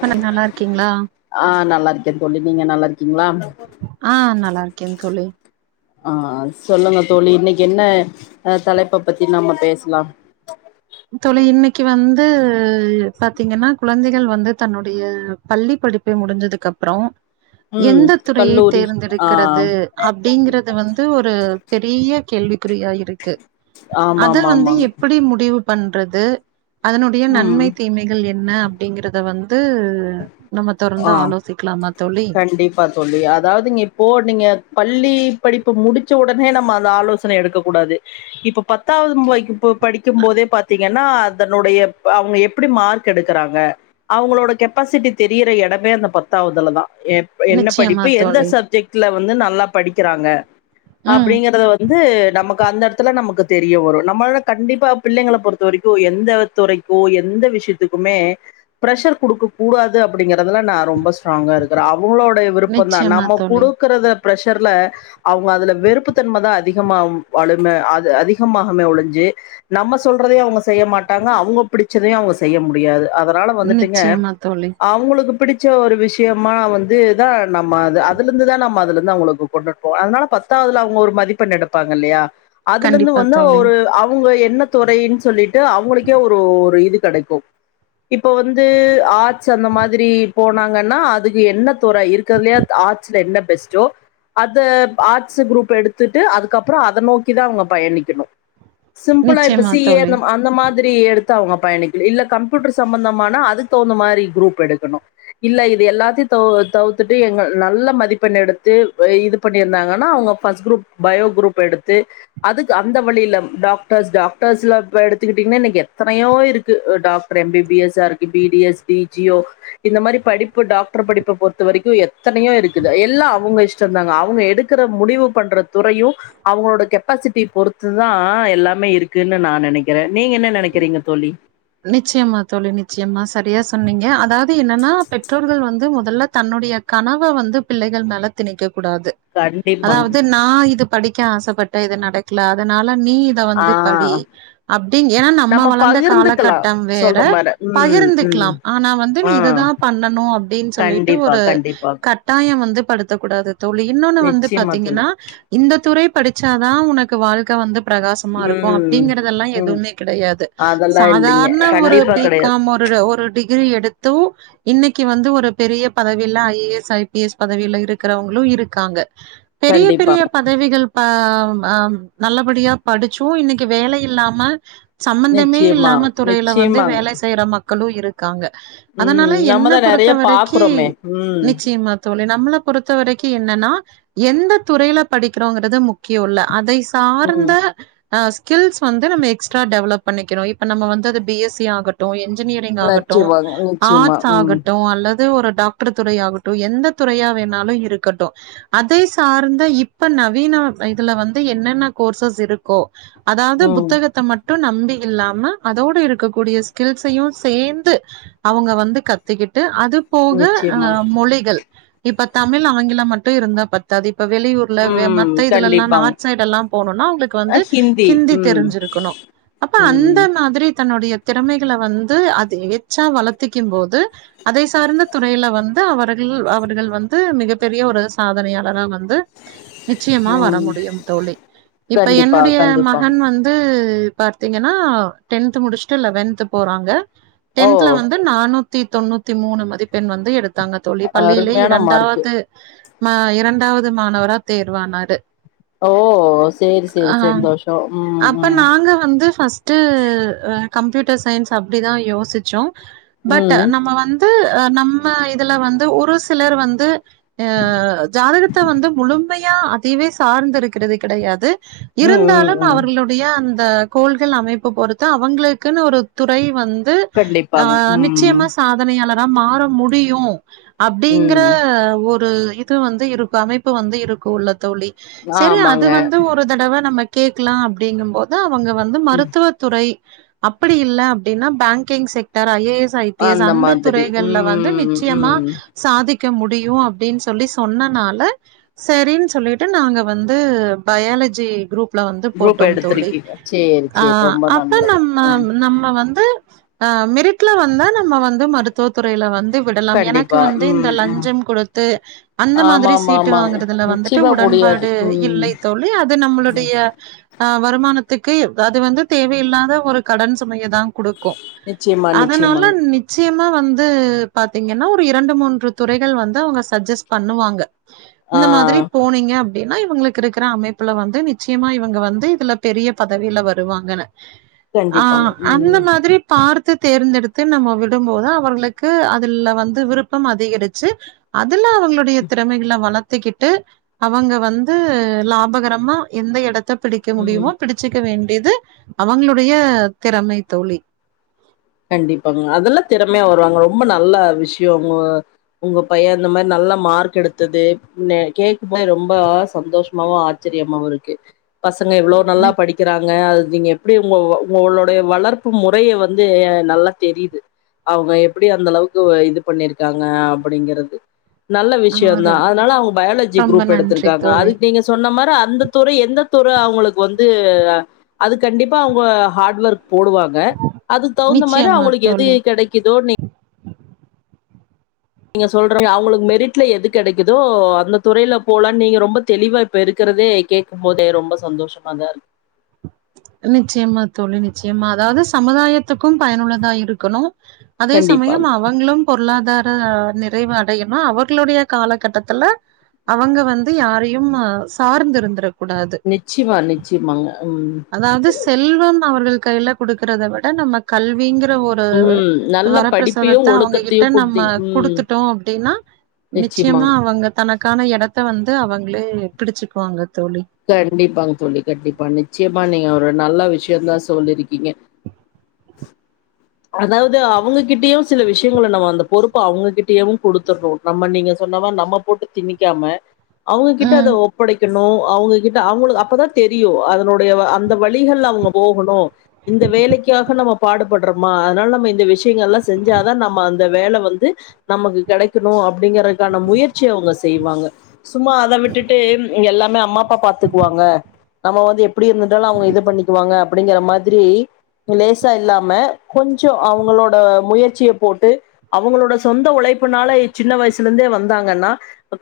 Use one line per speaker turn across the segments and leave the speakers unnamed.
இப்ப நல்லா இருக்கீங்களா
ஆஹ் நல்லா இருக்கேன் தோழி நீங்க நல்லாருக்
ஆஹ் நல்லாருக்கேன் தோழி
ஆஹ் சொல்லுங்க தோழி இன்னைக்கு என்ன தலைப்ப பத்தி நம்ம பேஸ்லாம்
தோழி இன்னைக்கு வந்து பாத்தீங்கன்னா குழந்தைகள் வந்து தன்னுடைய பள்ளி படிப்பை முடிஞ்சதுக்கு அப்புறம்
ம்
எந்த துறைய
கல்லூரி ஆ
தேர்ந்தெடுக்கறது அப்படிங்கறிறது வந்து ஒரு பெரிய கேள்விக்குறியா இருக்கு
ஆமா
அத
ஆமா
வந்து
ஆமாங்க
எப்படி முடிவு பண்றது அதனுடைய
ம்
நன்மை தீமைகள் எ ன்ன அப்படிங்கறத வந்து நம்ம தொடர்ந்து
ஆஹ்
ஆலோசிக்கலாமா தோழி
கண்டிப்பா தோழி அதாவ்து இப்போ நீங்க பள்ளி படிப்பு முடிச்ச உடனே நம்ம அந்த ஆலோசன எடுக்க கூடாது இப்ப பத்தாவது வைக் ப படிக்கும் போதே பாத்தீங்கன்னா அதனுடைய அவங்க எப்டி மார்க் எடுக்கறாங்க அவங்களோட கெப்பாசிட்டி தெ றிற எடமே அந்த பத்தாவதுலதா எப் என்ன
நிச்சயமா
படிப்பு எந்த
தோழி
சப்ஜெக்ட்ல வந்து நல்லா படிக்கிறாங்க
ம்
அப்படிங்கறத வந்து நமக் க அந்த எடத்துல நமக்கு தெரிய வரு நம்மள கண்டிப்பா பிள்ளைங்கள பொறுத்த வரைக்கு எந்த துறைக்கோ எந்த விஷயத்துக்குமே பிரஷர் குடுக்கக்கூடா து அப்படிங்க கதுல நா ரொம்ப ஸ்ட்ராங்கா இருக்கிறே அவங்களோடைய விருப்பந்தா
நிச்சயமா
நம்ம
தோழி
குடுக்குறத பிர்ஷர்ல அவங்க அதுல வெறுப்புத்தன்மதா அதிகமா வளும அது அதிகமாகுமே ஒழிஞ்சு நம்ம சொல்றதையே அவங்க செய்ய மாட்டாங்க அவங்க பிடிச்சதையு அவங்க செய்ய முடியாது அதனால வந்துட்டுங்க
நிச்சயமா தோழி
வுங்களுக்கு பிடிச்ச ஒரு விஷயமா வந்துதா நம்ம அது அதுல இருந்துதா நம்ம அதுல இருந்து அவங்களுக்கு கொண்டுட்டுப்போ அதனால பத்தாவதுல அவங்க ஒரு மதிப்பெண் எடுப்பாங்க இல்லயா அதுல இருந்து
கண்டிப்பா
வந்து
தோழி
ஒரு அவுங்க எ என்ன துறைன் சொல்லிட்டு அவங்களுக்கே ஒரு ஒரு இது கெடைக்கு இப்ப வந்து ஆ சு அந்த மாதிரி போனாங்கன்னா அதுக்கு என்ன தொற இருக்கதுலையா ஆர்ட்ச்ல என்ன பெஸ்ட்டோ அத ஆட்ஸ் குரூப் எடுத்துட்டு அதுக்கப்பறொ அத நோக்கிதா அவங்க பயணிக்கணு சிம்பிளா இப்ப
நிச்சயமா
சி ஏ
தோழி.
ந்த அந்த மாதி திறி எடுத்தா அவ்ங்க பயணிக்கனு இல்ல கம்ப்யூட்டர் சம்பந்தமான அதுக் தகுந்த மாரி குரூப் எடுக்கணு இல்ல இது எல்லாத்தையு தவு தவுத்துட்டு எங்க நல்ல மதிப்பெண் எடுத்து வ இது பண்ணிருந்தாங்கன்னா அவங்க ஃபஸ்ட் குரூப் பயோ குரூப் எடுத்து அதுக்கு அந்த வழியில டாக்டர்ஸ் டாகர்ஸ்ல இப்ப எடுத்துக்கிட்டீங்கன்னா இனைக் எத்தனையோ இருக்கு டாக்டர் எம் பி பி எஸ்ஸாருக்கு பி டி எஸ் டி ஜியோ இந்த மாரி படிப்பு டாக்டர் படிப்ப பொறுத்த வரைக்கு எத்தனையோ இருக்குது எல்லா அவுங்க இஷ்டந்தாங்க அவுங்க எடுக்கற முடிவு பண்ற துறையு அவுங்களோட கெப்பாசிட்டி பொறுத்துதா எல்லாமே இருக்குன்னு நா நெனைக்குற நீங்க என்ன நெனைக்கிறீங்க தோழி
நிச்சயமா தோழி நிச்சயமா சரியா சொன்னீங்க அதாவ் து என்னனா பெற்றோர்கள் வந்து முத தல்ல தன்னுடைய கனவ வந்து பிள்ளைகள் மேல திணிக்க கூடாது
கண்டிப்பாங்
அதாவது நா இது படிக்க ஆச பட்ட இது நடக்கல அதனால் ல நீ இத
ஆ
வந்து படி அப்டி ஏனா நம்ம வளர்ந்த கால
பகிர்ந்துக்கலா
கட்டம் வேற
சொல்ற மார ம்
பகிர்ந்துக்குலா
ம்
ஆனா வந்து நீ
ஆ
இதுதா பண்ணணு அப்படின்னு சொல்லிட்டு
கண்டிப்பா
ஒரு
கண்டிப்பா
கட்டாயம் வந்து படுத்தக்க கூடாது தோழி இன்னோன்னு வந்து
நிச்சயமா தோழி
பாத்தீங்கன்னா இந்த துறை படிச்சாதா உனக்கு க்கு வாழ்க்க வந்து பிரகாசமா இருக்கு
ம்
அப்படிங்கறதெல்லா
ம்
எதுவுமே கெடையாது
அதெல்லா இல்லைங்க
சாதாரண ஒரு
கண்டிப்பா
பி
கெடையாது
காம் ஒரு ஒரு டிகிரி எடுத்து இன்னிக்கு வந்து ஒரு பெரிய பதவியில ஐஏஎஸ் ஐபிஎஸ் பதவியில இருக்கிறவங்களு இருக்காங்க பெரிய பெரிய
கண்டிப்பாங்க
பதவிகள் பா ஹ ஆஹ் நல்லபடியா படிச்சோ இன்னிக்கு வேல இல்லாம சம்பந்தமே
நிச்சயமாங்க
இல்லாம துறையில வந்து
நிச்சயமாங்க
வேலை செய்யற மக்க மக்களு இருக்காங்க
ம்
அதனால என்ன
நம்மதா நெறைய
பொறுத்த வரைக்கி
பாக்குறோமே ம்
நிச்சயமா தோழி நம் பொறுத்த வரைக்கி என்னன்னா எந்த துறையில படிக்கிறோங்கிறது முக்கியம்ல்ல அதை
ம்
சார்ந்த ஹ ஸ்கில்ஸ் வந்து நம்ம எஸ்ட்ரா டெவலப் பண்ணிக்கோ நம்ம வந்து அது பிஎஸ்சி ஆகட்டு என் இன்ஜினியரிங் ஆகட்டு
நிச்சயமாங்க நிச்சயமா
ஆர்ட்ஸ்
ம்
ஆகட்டு அல்லது ஒரு டாக்டர் துற ஆகட்டு எந்த துறையா வேணாலு இருக்கட்டு அதை சார்ந்த இப்ப நவீன இதுல வந்து என்னென்ன கோர்சஸ் இருக்கோ அதாவது
ம்
புத்தகத்த மட்டு மட்டு நம்பி இல்லாம அதோடு இருக்கக்கூடிய ஸ்கில்ஸையும் சேர்ந்து அவங்க வந்து கத்தக்கிட்டு அது போக
நிச்சயமாங்க
ஆஹ் மொழிகள் இப்ப தமிழ் ஆங்கிலம் மட்டு இருந்தா பத்தாது இப்ப வெளியூர்ல
ம்
மத்த இதுல எல்லா
கண்டிப்பாங்க
நார்த் சைடு எல்லா போணும்னா அவங்களுக்கு
அ
வந்து ஹிந்தி
ம்
தெரிஞ்சிருக்கணு அப்ப
ம்
அந்த மாரி தன்னுடைய திறமைகளை வந்து அது எச்சா வளர்த்திக்கும் போது அதை சார்ந்த துறையில வந்து அவர்கள் அவர்கள் வந்து மிகப்பெரிய ஒரு சாதனையாளரா வந்து நிச்சயமா வர
ம்
முடியும் தோழி இப்ப
கண்டிப்பா
என்னுடைய
கண்டிப்பாங்க
மகன் வந்து பாத்தீங்கன்னா டென்து முடிச்சுட்டு லெவன்த் போறாங்க
ஓ
டென்த்ல வந்து நானூத்தி தொண்ணூத்தி மூணு மதிப்பபெண் வந்து எடுத்து தாங்க தோழி பள்ளியிலேய
அருமையான மார்க்கு
இரண்டாவது இரண்டாவது மாணவரா தேர்வானாரு
ஓ சேரி சேரி
ஆ
சந்தோஷம் உம்
அப்ப
உம்
நாங்க வந்து ஃபஸ்ட்டு கம்ப்யூட்டர் சயின்ஸ் அப்டிதா யோசிச்சோம் பட்
ம்
நம்ம வந்து நம்ம இதுல வந்து ஒரு சிலர் வந்து ஆஹ ஜாதகத்தை வந்து முழு உண்மையா அதுவே சார்ந்த இருக்கிறது கிடையாது
ம் ம்
இருந்தாலும்
ம்
அவர்களுடைய அந்த அ கோள்கள் அமைப்பு பொறுத்து அவங்களுக்குன்னு ஒரு துறை வந் து ஆ
கண்டிப்பாங்க ம்
நிச்சயமா சாதனைையாள மாற முடியும் அப்டிங்கற
ம்
ஒரு ஒரு இது வந்து இருக்கும் அமைப்பு வந்து இருக்கும் உள்ள தோழி சரி அது
ஆமாங்க
வந்து ஒரு தடவ நம்ம கேட்கலாம் அப்படிங்கும் போது அவங்க வந்து
ம்
மருத்துவத் தை அப்படி இல் அப்படின்னா banking sector I A S I P S அந்த
மாதிரி
துறைகள்ல வந்து
ம்
நிச்சயமா
ம்
சாதிக் க முடியும் அப்படின்னு சொல்லி சொன்னனால சரினு சொல்லிட்டு நாங்க வந்து பயாலஜி குரூப்
குரூப்ப எடுத்துருக்கீங்க செரி செரி ரொம்ப
அத்த
நல்லது
நம்ம
ம்
நம்ம வந்து அ மெரிட்ல வந்த நம்ம வந்து மருத்துவ துறையில வந் து விடலாம் எனக்கு
கண்டிப்பா
வந்து இந்த
ம் ம்
லஞ்சம் கொடுத்து அந்த
ஆமா
மாதிரி
ஆமா
சீட்டு
ஆமாங்க
வாங்கறதுல வந்துட்டு
நிச்சயமா முடியாது
உடன்பாடு
ம்
இல்லை தோழி அது நம்மளுடைய ஆஹ் வருமானத்துக்கு அது வந்து தேவையில்லாத ஒரு கடன் சுமைய தான் கொடுக்கும்
நிச்சயமா
அதனால
நிச்சயமாங்க
நிச்சயமா வந் து பாத்தீங்கன்னா ஒரு இரண்டு மூன்று துறைகள் வந்து அவங்க சஜஸ் பண்ணுவாங்க
ஆ
இந்த மாத்ரி போனீங்கப் டின்னா இவங்களுக்கு இருக்கிற அமைப்புல வந்து நிச்சயமா இவங்க வந்து இதுல பெரிய பதவில வருவாங்க ஆ
கண்டிப்பாங்க
அந்த
ம்
மாதிரி பார் து தேர்ந்தெடுத்து நம்ம விடும்போது அவர்களுக்கு அதுல வந்து விருப்பம் அதிகரிச்சு அதுல அவங்ளுடைய திறமைகள வளத்துக்கிட்டு அவங்க வந்து லாபகரமா எந்த எடத் த பிடிக்க
ம்
முடியுமே பிடிச்சிக்க வேண்ட் இது அவங்ளுடைய திறமை தோழி
கண்டிப்பாங்க அதெல்லா தெ தமே வருவாங்க ரொம்ப நல்ல விஷ்யோ ஒங்க உங்க பைய இந்தமார் நல்ல மார்க் எடுத்தது நெ கேக்கு போதே ரொம்ப சந்தோஷமாவு ஆச்சரியமாவு இருக்கு பசங்க எவ்ளோ நல்லா
நி
படிக்கிறாங்க அத் நீங்க எப்டி உங்கோ உங்கொளுடைய வளர்ப்பு முறைய வந் து நல்லா தெரிது அவங்க எப்பிடி அந்தளவுக்கு இது பண்ணிருக்காங்க அப்பிடிங்கறது நல்ல
ஆ
விஷயோந்தா
ரொ
அத்னால அவங்க பயாலஜி
ரொம்ப
க்ரூப்
நன்றி
எடுத்திருக்காங்க
தோழி
அதுக் நீங்க சொன்ன மார் கு அந்த துறை எந்த துறை அவுங்குளுக் வந்து அது கண்டிப்பா அவுங்க ஹார்ட் ஒர்க் போடுவாங்க அதுக் தவுந்த மாரி
நிச்சயமா
அவுங்களுக்கு எது
தோழி
கெடைக்குதோ நீ ங்க சொல்றீங்க அவுங்குளுக் மெரிட்ல எது கெடைக்குதோ அந்த துறையில போலான் நீங்க ரொம்ப தெளிவா இப்ப இருக்கிறதே கேக்கும்போதே ரொம்ப சந்தோஷமாதார்க்
நிச்சியமா தோழி நிச்சியமா அதாவ்து சமுதாயத்துக்கும் பயனுள்ளதா இருக்கணு அதே
கண்டிப்பாங்க
சமயம் அவங்களும் பொருளாதார் அ நிறைவடையணு அவர்களுடைய காலகட்டத்துல அவங்க வந்து யாரையும் சார்ந்து இருந்திறக்
நிச்சிமா நிச்சிமாங்க ம்
அதாவ்து செல்வ ம அவர்கள் கையில குடுக்கறத விட நம்ம கல்விங் ஒரு
ம் நல்ல
வரப்பிரசாதத்த
படிப்பையும்
அவங்ககிட்ட
ஒழுக்கத்தையும்
நம்ம
கொடுத்தீங்க ம்
குடுத்துட்டோ அப்டின்னா நிச்சியமா
நிச்சயமாங்க
அவங்க தனக் க்கான எடத்த வந்து அவங்களே பிடிச்சுக்குவாங்க தோழி
கண்டிப்பாங் தோழி கண்டிப்பா நிச்சயம் மா நீங்க ஒரு நல்ல விஷயோந்தா சொல்லிருக்கீங்க அதாவ்து அவுங்குக் கிட்டியு சில விஷ்யங்கள நம்ம அந்த பொறுப் ப்பா அவங்ககிட்டயுங் குடுத்துர்றோ நம்ம நீங்க சொன்னமா நம்ம போட்டு திணிக்காம அவுங்ககிட்ட அத
ம்
ஒப்படைக்கண் நோ அவுங்க கிட்ட அவுங்களுக் அப்பதா தெரியு அதனுடைய அந்த வழிகள்ல அவங்க போகணு இந்த வேலைக்காக நம்ம பாடுபட் றமா அதனால நம்ம இந்த விஷயங்கள்லா செஞ்சாதா நம்ம அந்த வேல வந்து நமக்கு கிடைக்கணு அப்டிங்கறக்கான முயற்சிய அவுங்க செய்வாங்க சும்மா அத விட்டுட்டு இங்க எல்லாமே அம்மா அப்பா பாத்துக்குவாங்க நம்ம வந்து எப்டி இருந்துட்டாலு அவுங்க இது பண்ணிக்குவாங்க அப்டிங்கிற மாரி லேசா இல்லாம கொஞ்ச அவுங்களோட முயற்சிய போட்டு அவுங்களோட சொந்த உழைப்புனால சின்ன வயசுல இருந்தே வந்தாங்கன்னா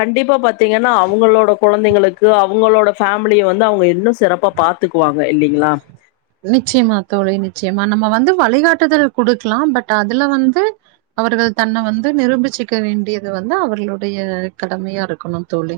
கண்டிப்பா பாத்தீங்கன்னா அவங்களோட கொழந்தைங்களுக்கு அவுங்களோட ஃபேமிலிய வந்து அவுங்க இன்னு சிறப்பா பாத்துக்குவாங்க இல்லிங்களா
நிச்சயமா தோழி நிச்சயமா நம்ம வந்து வழிகாட்டுதல் குடுக்லா பட் அதுல வந்து அவர்கள் தன்ன வந்து நிரூபிச்சுக்க வேண்டியது வந்து அவர்களுடைய கடமையா இருக்கணு தோழி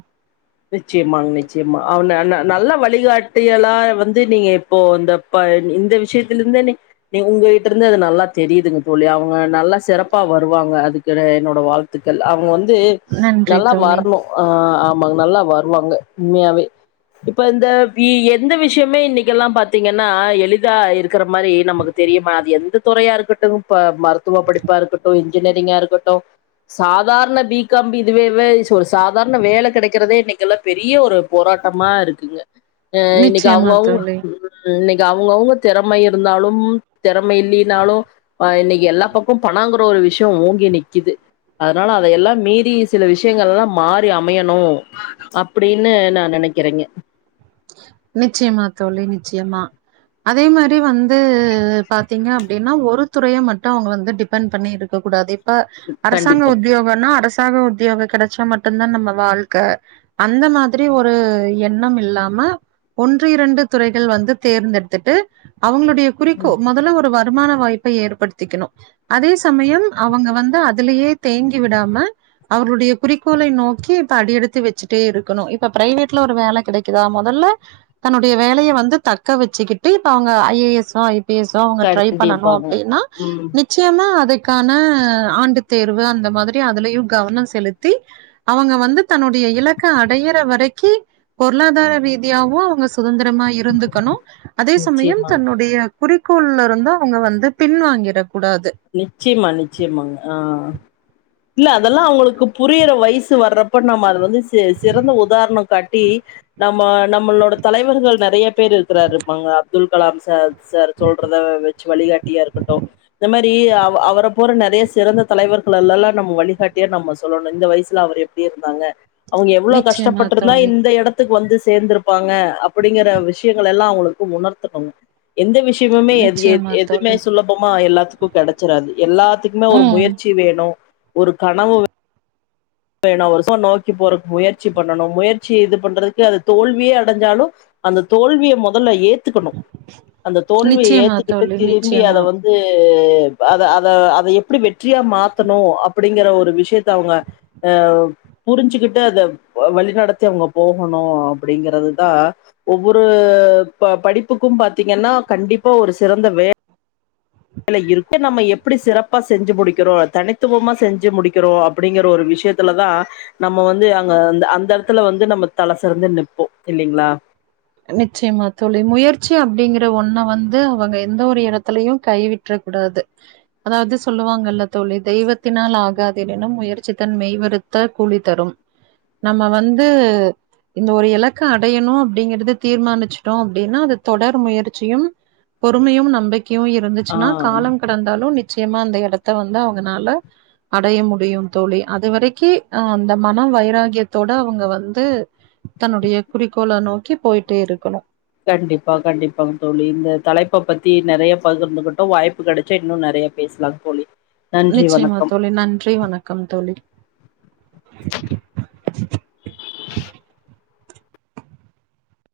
நிச்சயமாங்க நிச்சயமா. அவ ந ந நல்ல வழிகாட்டியலா வந்து நீங்க இப்போ இந்த ப இந்த விஷயத்தில் இருந்தே நீ நீங் உங்ககிட்ட இருந்து அது நல்லா தெரியுதுங் தோழி அவுங்க நல்லா சிறப்பா வருவாங்க அதுக்கு என்னோட வாழ்த்துக்கள் அவுங்க வந்து து
நன்றி
நல்லா
தோழி
வரணு அ நல்லா வருவாங்க உண்மையாவே இப்ப இந்த வி எந்த விஷயமே இன்னிக்கெல்லா பாத்தீங்கன்னா எளிதா இருக் கற மாரி நமக்கு தெரியுமா அது எந்த தொறையாருக்கட்டு ப்ப மறுக் த்துவ படிப்பா இருக்கட்டு இந் இன்ஜினியரிங்கா இருக்கட்டு சாதாரண பிகாம் இதுவே சாதாரண வேல கெடைக் க்கறதே இன்னிக்கு எல்லா பெரிய ஒரு போராட்டமா இருக்குங்க எ இன்னைக்கு
நிச்சயமா
அவுங்கவுங்க
தோழி
இன்னைக் இங்க அவுங்கவுங்க திறமை இருந்தாலு திறமை இல்லைனாலு இன்னைக்கு எல்லா பக்கோ பணோங்கிற ஒரு விஷ்யோ ஓங்கி நிக்கிது அதனால அதையெல்லா மீறி சில விஷயங்கள் எல்லா மாறி அமையணு அப்டின்னு நா நனைக்கிறேங்க
நிச்சயமா தோழி நிச்சயமா அதே மாரி வந்து பாத்தீங்க அப்டின்னா ஒரு துறைய மட்டு அவங்க வந்து டிபெண்ட் பண்ணி இருக்க கூடாது ப அரசாங்க
கண்டிப்பா.
உத்தியோகனா அரசு சாங்க உத்தியோக கடைச்சா மட்டுதா நம்ம வாழ்க்க அந்த மாதிரி ஒரு எண்ணம் இல்லாம ம ஒன்று இரண்டு துறைகள் வந்து தேர்ந்தெடுத்துட்டு அவங்க குறிக்கோ முதல்ல ஒரு வ தரமான வாய்ப்பை ஏற்படுத்திக்கணு அதே சமயம் அவங்க வந்து அதலயே தேங்கி விடாம அவர்களுடைய குறிக்கோளை நோக்கி அடி எடுத்து வச்சிட்டே இருக்கணு இப்ப பிரைவேட்ல ஒரு வேல கிடைக் இதா முதல்ல தன்னுடைய வேலையை வந்து தக்க வச்சுக்கிட்டு இப்போ அவங்க ஐ ஏ எஸ் ஓ ஐ பிஸ்ஓ அவங்க ட்ரை பண்ணனு
கண்டிப்பாங்க
அப்டின்னா
ம்
நிச்சயமா அது கான ஆண்டுத் தேர்வு அந்த மாதிரி அதுலயு கவனோ செலுத்தி அவுங்க வந்து தன்னுடைய இலக்க அடையற வரைக்கி ஒ பொருளாதார ரீதியாவு அவுங்க ச சுதந்திரமா இருந்துக்கணு அதே சமயம்
நிச்சயமா
தன்னுடைய குறிக்கோள்ல இருந்து அவங்க வந்து பின்வாங்கிர
நிச்சயமா நிச்சயமாங்க ஆ இல்ல அதெல்லா அவங்களுக்கு புரியிற வயசு வர்றப்ப நம்ம அது வந்து சே சிறந்த உதாரண காட்டி நம்ம நம்மளோட தலைவர்கள் நறைய பேர் இருக்கிறாரு இருப்பாங்க அப்துல் கலாம் சார் சார் சொல்றத வச்சு வழிகாட்டியா இருக்கட்டு இந்த மாரி அவ அவர போற நறைய சிறந்த தலைவர்கள்ல்லல்லா நம்ம வழிகாட்டியா நம்ம சொல்லணு இந்த வயசுல அவர் எப்டி இருந்தாங்க அவங்க எவ்ளோ
நிச்சயமா
கஷ்டப்பட்டிருந்தா
தோழி
இந்த எடத்துக்கு வந்து சேர்ந்திருப்பாங்க அப்டிங்கிற விஷயங்கள் எல்லா அவங்களுக்கு உணர்த்துணு எந்த விஷ்யுமுமே எது எத்
நிச்சயமா
எதுமே
தோழி
சுலபம்மா எல்லாத்துக் ப்பு கெடச்சிறாது எல்லாத்துக்குமே ஒரு
ம்
முயற்சி வேணு ஒரு கனவு னா வருஷம் நோக்கி போறக்கு முயற்சி பண்ணணும் முயற்சி இது பண்றதுக்கு அது தோல்வியே அடைஞ்சாலும் அந்த தோல்வியை முதல்ல ஏ த்துக்கணும் அந்த தோல்வியை
நிச்சயமா
ஏத்துக்கிட்டு
தோழி
திரும்பி
நிச்சயமா
அதை வந்து ஹ அத அத அதை எப்படி வெற்றியா மாத்தணும் அப்படிங்கற ஒரு விஷயத்த அவங்க அஹ் புரிஞ்சுக்கிட்டு அதை வழிநடத்தி அவங்க போகணும் அப்படிங்கறதுதான் ஒவ்வொரு ப படிப்புக்கும் பாத்தீங்கன்னா கண்டிப்பா ஒரு சிறந்த வே இல இருக்க நம்ம எப்படி சிறப்பா செஞ்சு முடிக்கிறோம் தனித்துவமா செஞ்சு முடிக்கிறோம் அப்படிங்கிற ஒரு விஷயத்துலதான் நம்ம வந்து அங்க அ அந்த இடத்துல வந்து நம்ம தலை சிறந்து நிற்போம் இல்லலைங்களா
நிச்சயமா தோழி முயற்சி அப்படிங்கிற ஒன்ன வந்து அவங்க எந்த ஒரு இடத்துலயையும் கைவிட்ற கூடாது அதாவது சொல்லுவாங்கல்ல தோழி தெய்வத்தினால் ஆகாதுனன்னும் முயற்சி தன் மெய்வறுத்த கூலி தரும் நம்ம வந்து இந்த ஒரு இலக்க அடையணும் அப்படிங்கறது தீர்மானிச்சிடோம் அப்படின்னா அது தொடர் முயற்சியும் பொறுமையும் நம்பிக் கையு
ஆ
இருந்துச்சுன்னா காலம் கடந்தாலும் நிச்சயமா அந்த இடத்த வந்து அவங்கனால அடைய முடியும் தோழி அதுவரைக்கு அஹ் அந்த மனம் வைராகியத்தோட அவங்க வந்து தன்னுடைய குறிக்கோள நோக்கி போயி டே இருக்கணும்
கண்டிப்பா கண்டிப்பாங்க தோழி இந்த தலைப்ப பத்தி நிறைய பகர்ந்துக்கட்டும் வாய்ப்பு கிடைச்சா இன்னும் நிறைய பேசலாங்க தோழி நன்றி
நிச்சயமா
வணக்கம்
தோழி நன்றி வணக்கம் தோழி